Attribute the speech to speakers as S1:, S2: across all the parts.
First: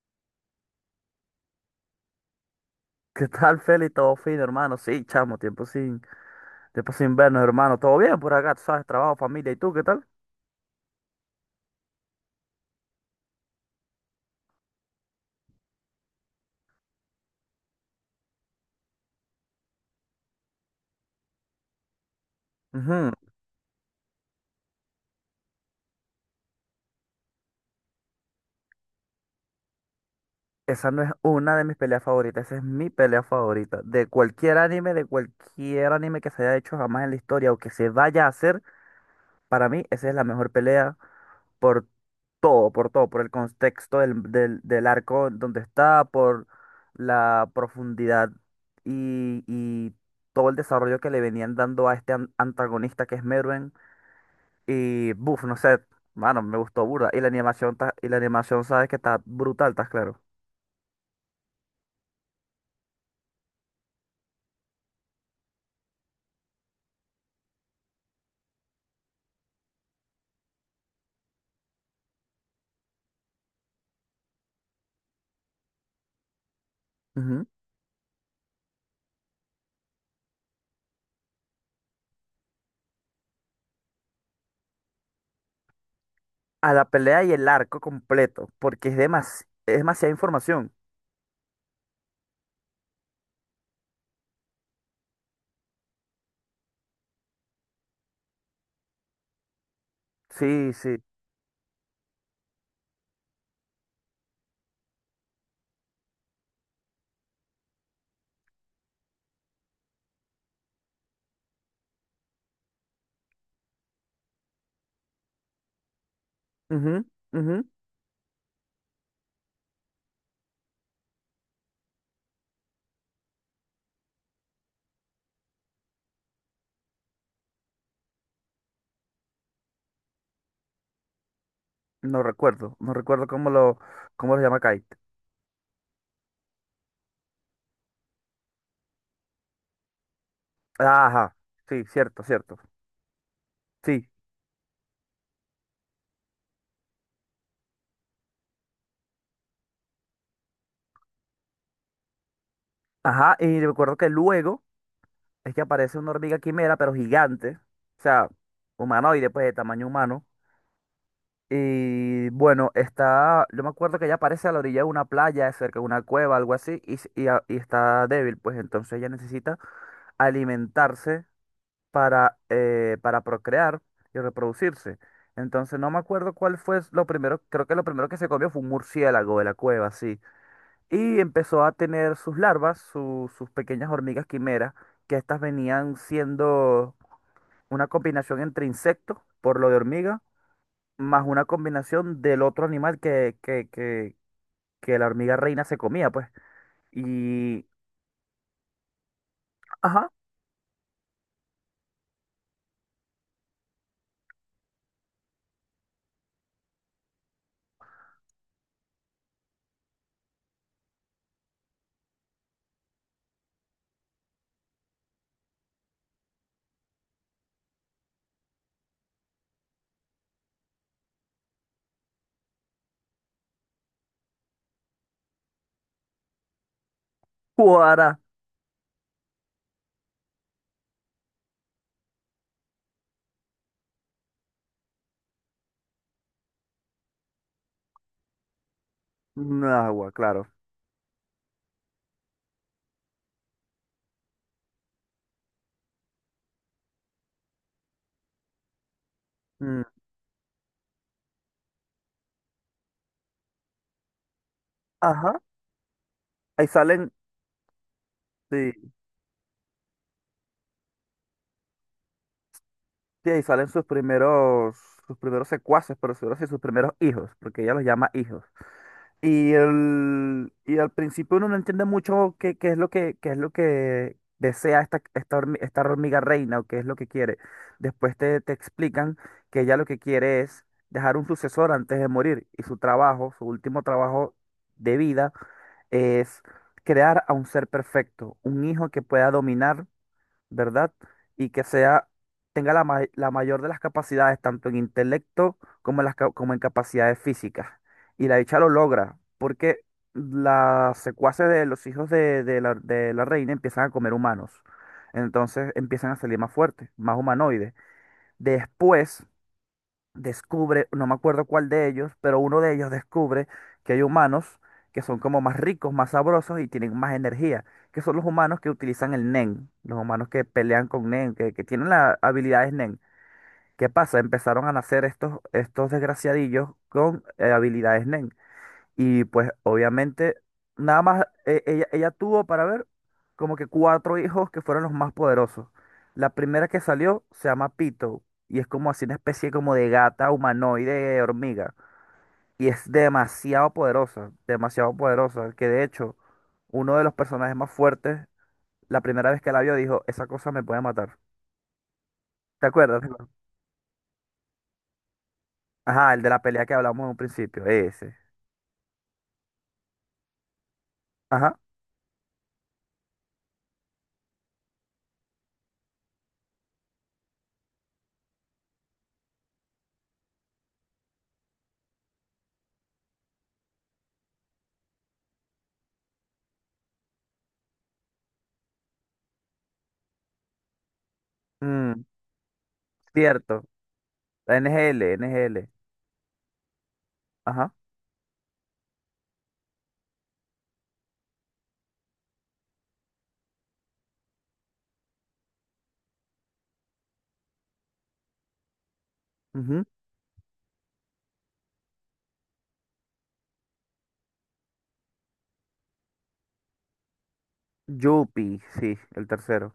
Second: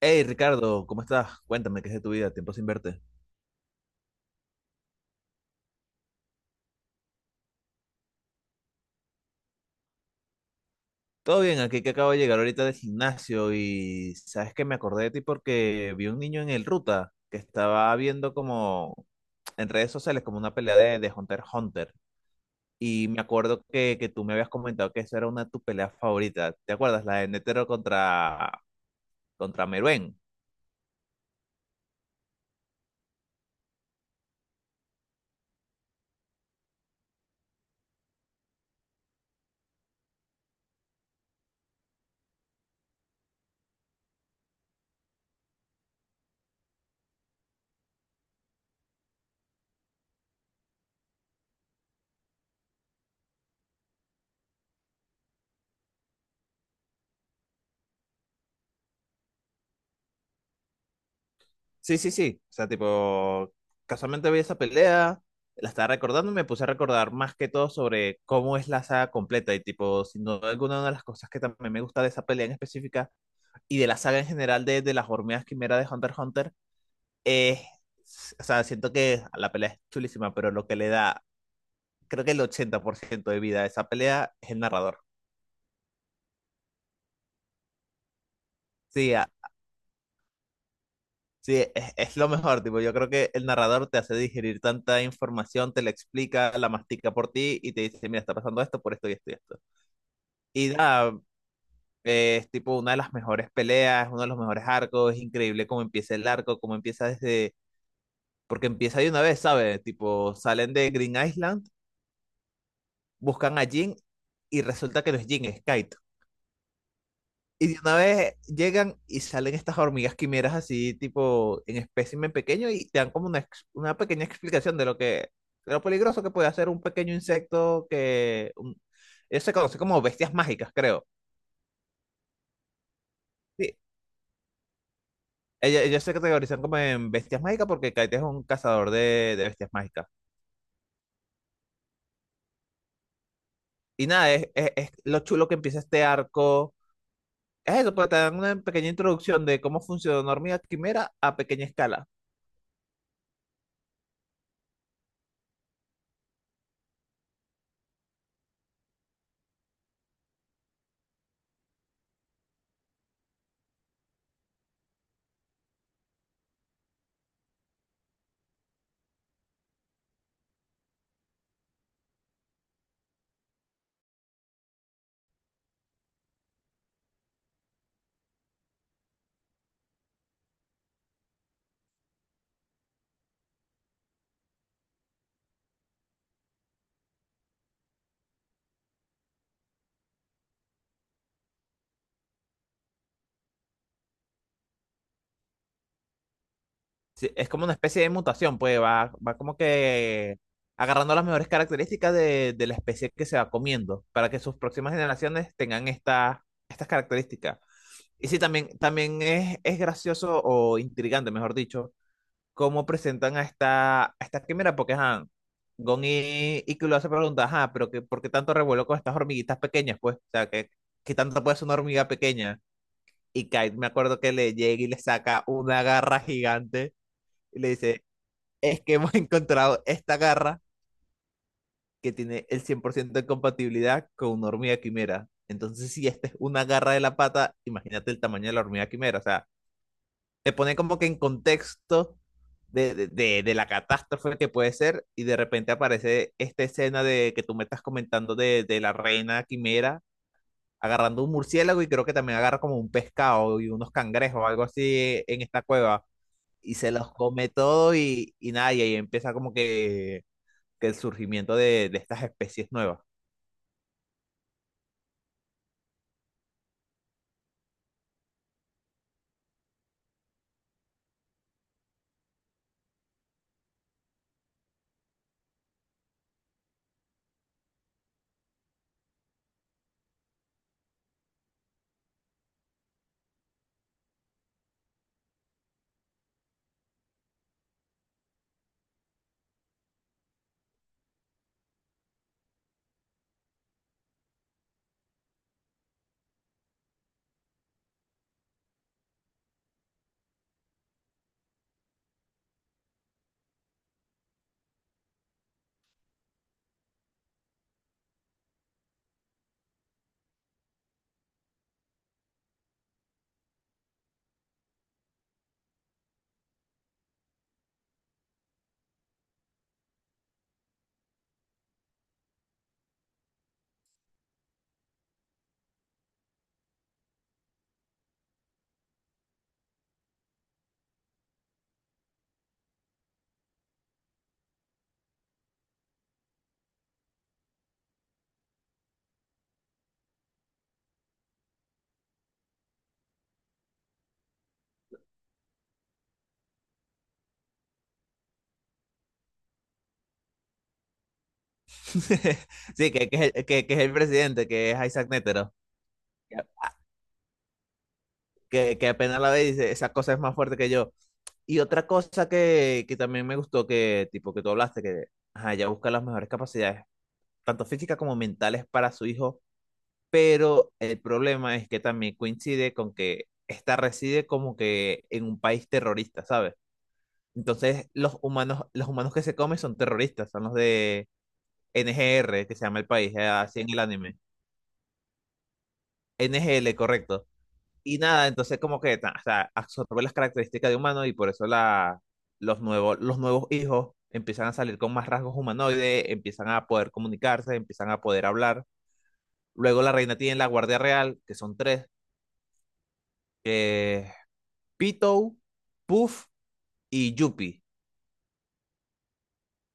S1: Hey Ricardo, ¿cómo estás? Cuéntame, ¿qué es de tu vida? Tiempo sin verte.
S2: ¿Qué tal, Feli? ¿Todo fino, hermano? Sí, chamo, tiempo sin vernos, hermano. ¿Todo bien por acá? Tú sabes, trabajo, familia. ¿Y tú, qué tal?
S1: Todo bien, aquí que acabo de llegar ahorita del gimnasio y sabes que me acordé de ti porque vi un niño en el Ruta que estaba viendo como en redes sociales como una pelea de Hunter x Hunter. Y
S2: Ujú.
S1: me acuerdo que tú me habías comentado que esa era una de tus peleas favoritas. ¿Te acuerdas? La de Netero contra Meruem.
S2: Esa no es una de mis peleas favoritas, esa es mi pelea favorita. De cualquier anime que se haya hecho jamás en la historia o que se vaya a hacer, para mí esa es la mejor pelea por todo, por todo, por el contexto del arco donde está, por la profundidad y todo el desarrollo que le venían dando a este antagonista que es Merwin. Y, buf, no sé, mano, me gustó burda. Y la animación, y la animación, sabes que está brutal, estás claro.
S1: Sí, sí, sí. O sea, tipo, casualmente vi esa pelea, la estaba recordando y me puse a recordar más que todo sobre cómo es la saga completa. Y, tipo, sin duda alguna, una de las cosas que también me gusta de esa pelea en específica y de la saga en general de las hormigas quimera de Hunter x Hunter
S2: Ujú.
S1: es. O sea, siento que la pelea es chulísima, pero lo que le da, creo que el 80% de vida a esa pelea es el narrador.
S2: A la pelea y el arco completo, porque es
S1: Sí, a,
S2: es demasiada información.
S1: sí, es lo mejor, tipo, yo creo que el narrador te hace digerir tanta información, te la explica, la mastica por ti y te dice, mira, está pasando esto por esto y esto y esto. Y
S2: Sí, sí.
S1: nada, es tipo una de las mejores peleas, uno de los mejores arcos, es increíble cómo empieza el arco, cómo empieza desde, porque empieza de una vez, ¿sabes? Tipo, salen de Green Island, buscan a Jin y resulta que no es Jin, es Kite.
S2: Ujú, ujú.
S1: Y de una vez llegan y salen estas hormigas quimeras así, tipo en espécimen pequeño, y te dan como una, una pequeña explicación de lo que, de lo peligroso que puede hacer un pequeño insecto que un- ellos se conocen como bestias mágicas, creo.
S2: No recuerdo, no recuerdo
S1: Sí,
S2: cómo lo llama Kite.
S1: ellos se categorizan como en bestias mágicas porque Kite es un cazador de bestias mágicas.
S2: Ajá, sí, cierto, cierto.
S1: Y
S2: Sí,
S1: nada, es, es lo chulo que empieza este arco. Es eso, pues te dan una pequeña introducción de cómo funciona una hormiga quimera a pequeña escala.
S2: ajá, y recuerdo que luego es que aparece una hormiga quimera, pero gigante, o sea, humanoide, pues de tamaño humano. Y bueno, está, yo me acuerdo que ella aparece a la orilla de una playa, cerca de una cueva, algo así, y, y está débil, pues entonces ella necesita alimentarse para procrear y reproducirse. Entonces no me acuerdo cuál fue lo primero, creo que lo primero que se comió fue un murciélago de la cueva, sí. Y empezó a tener sus larvas, sus pequeñas hormigas quimeras, que estas venían siendo una combinación entre insecto, por lo de hormiga, más una combinación del otro animal que la hormiga reina se comía, pues.
S1: Sí, es como
S2: Y,
S1: una especie de mutación, pues va, va como
S2: ajá,
S1: que agarrando las mejores características de la especie que se va comiendo para que sus próximas generaciones tengan esta, estas características. Y sí, también, también es gracioso o intrigante, mejor dicho, cómo presentan a esta quimera, porque ajá, Gon y Killua se preguntan, ajá, pero que, ¿por qué tanto revuelo con estas hormiguitas pequeñas? Pues, o sea, que tanto puede ser una hormiga pequeña. Y Kite, me acuerdo que le llega y le saca una garra gigante y le dice,
S2: cuara,
S1: es que hemos encontrado esta garra que tiene el 100% de compatibilidad con una hormiga quimera. Entonces, si esta es una garra de la pata, imagínate el tamaño de la hormiga quimera. O sea,
S2: un agua, claro.
S1: te pone como que en contexto de la catástrofe que puede ser y de repente aparece esta escena de que tú me estás comentando de la reina
S2: Mm,
S1: quimera agarrando un murciélago y creo que también agarra como un pescado y unos cangrejos o algo así
S2: ajá,
S1: en esta cueva
S2: ahí
S1: y se
S2: salen,
S1: los come todo y nada, y
S2: sí,
S1: ahí empieza como que el surgimiento de estas especies nuevas.
S2: sí, ahí salen sus primeros secuaces, por decirlo así, sus primeros hijos, porque ella los llama hijos. Y, el, y al principio uno no entiende mucho qué, qué es lo que desea esta esta hormiga reina o qué es lo que quiere. Después te, te explican que ella lo que quiere es dejar un sucesor antes de morir y su trabajo, su último trabajo de vida es crear a un ser perfecto, un hijo que pueda dominar, ¿verdad? Y que sea, tenga la, la mayor de las capacidades, tanto en intelecto como como en capacidades físicas. Y la dicha lo logra, porque las secuaces de los hijos de la reina empiezan a comer humanos. Entonces empiezan a salir más fuertes, más humanoides. Después descubre, no me acuerdo cuál de ellos, pero uno de ellos descubre que hay humanos que son como más ricos, más sabrosos y tienen más energía, que son los humanos que utilizan el Nen, los humanos que pelean con Nen, que tienen las habilidades Nen. ¿Qué pasa? Empezaron a nacer estos desgraciadillos con habilidades Nen. Y pues obviamente, nada más ella tuvo para ver como que cuatro hijos que fueron los más poderosos. La primera que salió se llama Pito y es como así una especie como de gata humanoide hormiga. Y es demasiado poderosa, que de hecho uno de los personajes más fuertes, la primera vez que la vio dijo, esa cosa me puede matar. ¿Te
S1: Sí,
S2: acuerdas? Sí.
S1: que es el presidente, que es Isaac Netero,
S2: Ajá, el de la pelea que hablamos en un principio, ese.
S1: que apenas la ve y dice, esa cosa es más fuerte que yo.
S2: Ajá.
S1: Y otra cosa que también me gustó, que tipo que tú hablaste, que ajá, ella busca las mejores capacidades, tanto físicas como mentales, para su hijo, pero el problema es que también coincide con que esta reside como que en un país terrorista, ¿sabes? Entonces los humanos que se comen son terroristas, son los de
S2: Mm,
S1: NGR, que se llama el país, así
S2: cierto.
S1: en el anime.
S2: NGL, NGL.
S1: NGL, correcto.
S2: Ajá.
S1: Y nada, entonces como que ta- o sea, absorbe las características de humano y por eso la, los nuevos hijos empiezan a salir con más rasgos humanoides, empiezan a poder comunicarse, empiezan a poder hablar. Luego la reina tiene la guardia real, que son tres, que es Pitou, Puff y Yuppie.
S2: Yupi, sí, el tercero.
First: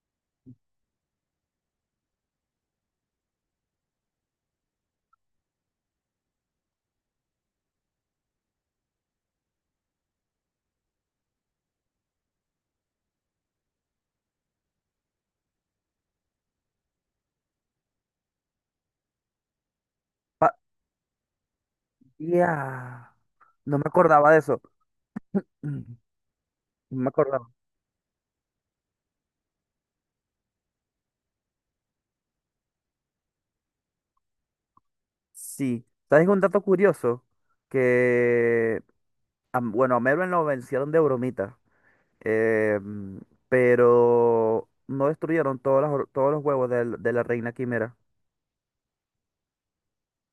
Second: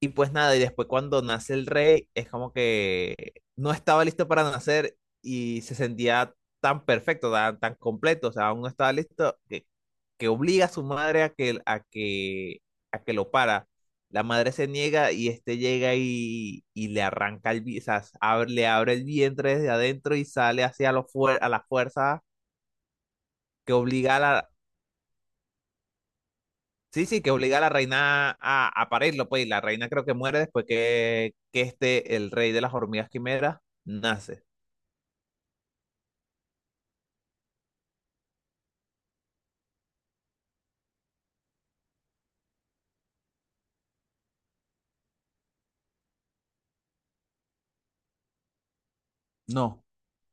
S1: Y pues nada, y después cuando nace el rey, es como que no estaba listo para nacer y se sentía tan perfecto, tan, tan completo, o sea, aún no estaba listo, que, obliga a su madre a que lo para. La madre se niega y este llega y le arranca el, vi- o sea, le abre el vientre desde adentro y
S2: Pa-
S1: sale hacia a la fuerza
S2: ya.
S1: que
S2: No me
S1: obliga a
S2: acordaba de
S1: la,
S2: eso. Mm, no
S1: sí,
S2: me
S1: sí, que
S2: acordaba.
S1: obliga a la reina a parirlo, pues, y la reina creo que muere después que este, el rey de las hormigas quimeras, nace.
S2: Sí. ¿Sabes un dato curioso? Que, bueno, a Merwin lo vencieron de bromita. eh, mm, pero no destruyeron todas todos los huevos de la reina quimera.
S1: No,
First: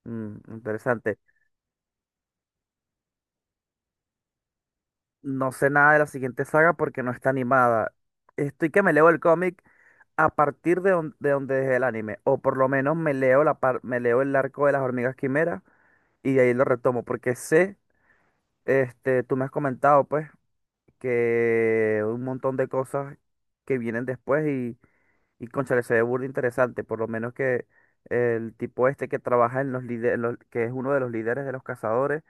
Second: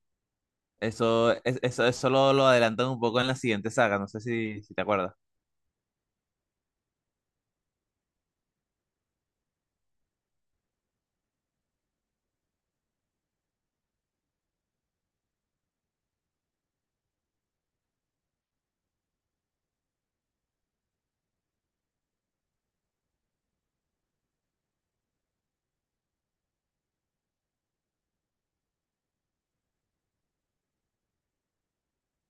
S2: Mm, interesante.
S1: eso, eso lo adelantan un poco en la siguiente saga, no sé si te acuerdas.
S2: No sé nada de la siguiente saga porque no está animada. Estoy que me leo el cómic a partir de, de donde dejé el anime. O por lo menos me leo me leo el arco de las hormigas quimeras y de ahí lo retomo. Porque sé, este, tú me has comentado pues, que un montón de cosas que vienen después y cónchale, se ve burda interesante. Por lo menos que el tipo este que trabaja en los líderes, que es uno de los líderes de los cazadores.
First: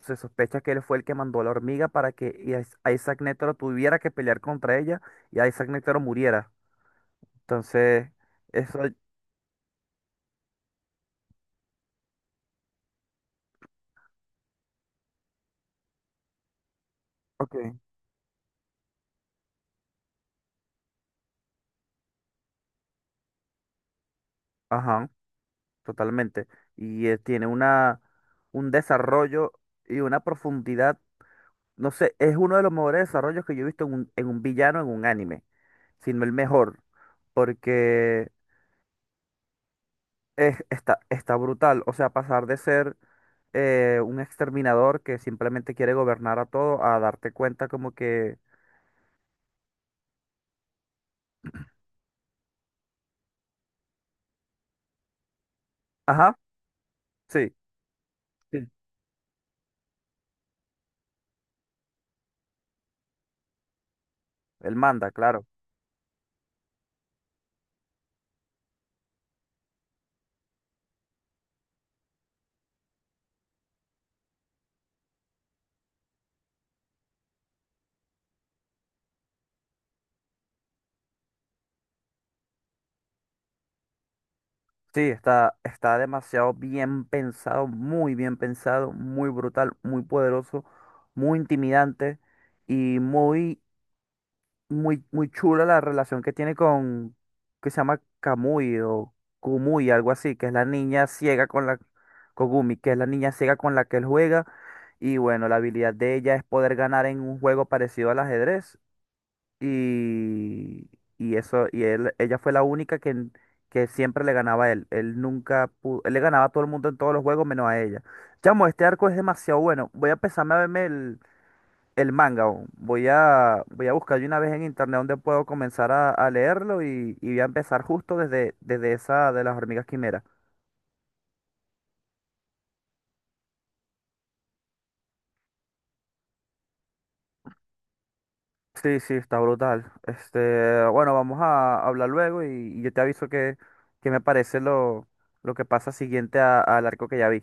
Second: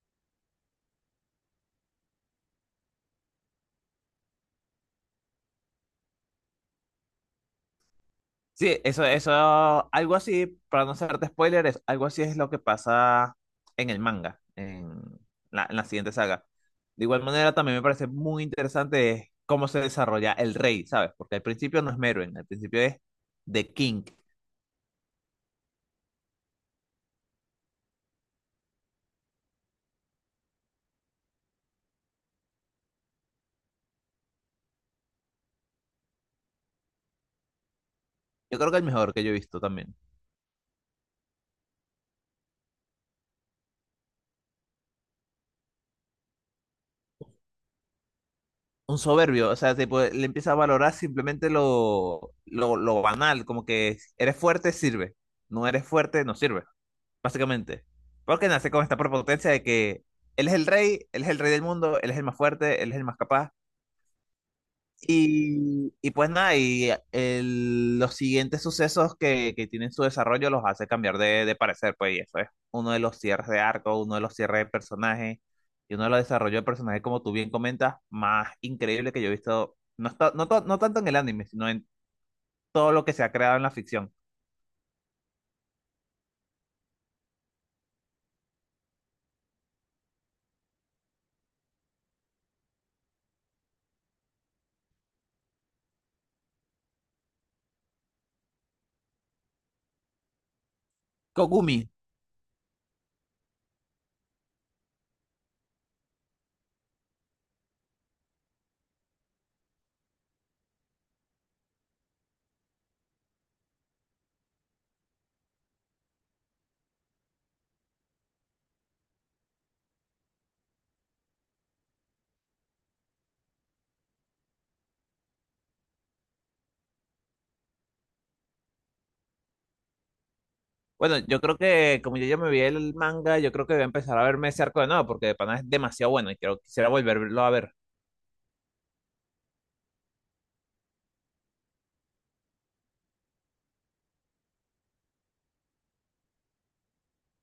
S2: Se sospecha que él fue el que mandó a la hormiga para que Isaac Netero tuviera que pelear contra ella y Isaac Netero muriera. Entonces,
S1: Sí,
S2: eso.
S1: algo así, para no hacerte spoilers, algo así es lo que pasa en el manga, en la siguiente saga. De igual
S2: Ok.
S1: manera, también me parece muy interesante cómo se desarrolla el rey, ¿sabes? Porque al principio no es Merwin, al principio es The King.
S2: Ajá, totalmente. Y tiene una, un desarrollo y una profundidad, no sé, es uno de los mejores desarrollos que yo he visto en un villano, en un anime, sino el mejor, porque
S1: Yo creo que el mejor que yo he visto también.
S2: está, está brutal. O sea, pasar de ser un exterminador que simplemente quiere gobernar a todo a darte cuenta como que,
S1: Un soberbio, o sea, tipo, le empieza a valorar simplemente lo banal, como que eres fuerte, sirve. No eres fuerte,
S2: ajá,
S1: no sirve,
S2: sí,
S1: básicamente. Porque
S2: sí.
S1: nace con esta prepotencia de que él es el rey, él es el rey del mundo, él es el más fuerte, él es el más capaz.
S2: Él manda, claro.
S1: Y pues nada, y los siguientes sucesos que tienen su desarrollo los hace cambiar de parecer, pues, y eso es uno de los cierres de arco, uno de los cierres de personaje, y uno de los desarrollos de personaje, como tú bien comentas, más increíble que yo he visto, no, está, no, no tanto en el anime, sino en todo lo que se ha creado en la ficción.
S2: Sí, está, está demasiado bien pensado, muy brutal, muy poderoso, muy intimidante y muy muy, muy chula la relación que tiene con, que se llama Kamui o Kumui, algo así, que es la niña ciega con
S1: Kogumi.
S2: la, Kogumi, que es la niña ciega con la que él juega. Y bueno, la habilidad de ella es poder ganar en un juego parecido al ajedrez. Y, y eso, y él, ella fue la única que siempre le ganaba a él. Él nunca pudo, él le ganaba a todo el mundo en todos los juegos menos a ella. Chamo, este arco es demasiado bueno. Voy a empezarme a verme el manga, o voy a, voy a buscar de una vez en internet donde puedo comenzar a leerlo y voy a empezar justo desde, desde esa de las hormigas quimeras.
S1: Bueno, yo creo que como yo ya me vi el manga, yo creo que voy a empezar a verme ese arco de nuevo, porque de pana es demasiado bueno y quiero, quisiera volverlo a ver.
S2: Sí, sí, está brutal. Este, bueno, vamos a hablar luego y yo te aviso que me parece lo que pasa siguiente al arco que ya vi.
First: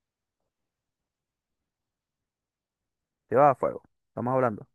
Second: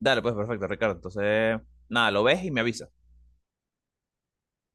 S1: Dale, pues perfecto, Ricardo. Entonces, nada, lo ves y me avisas.
S2: Te va a fuego. Estamos hablando.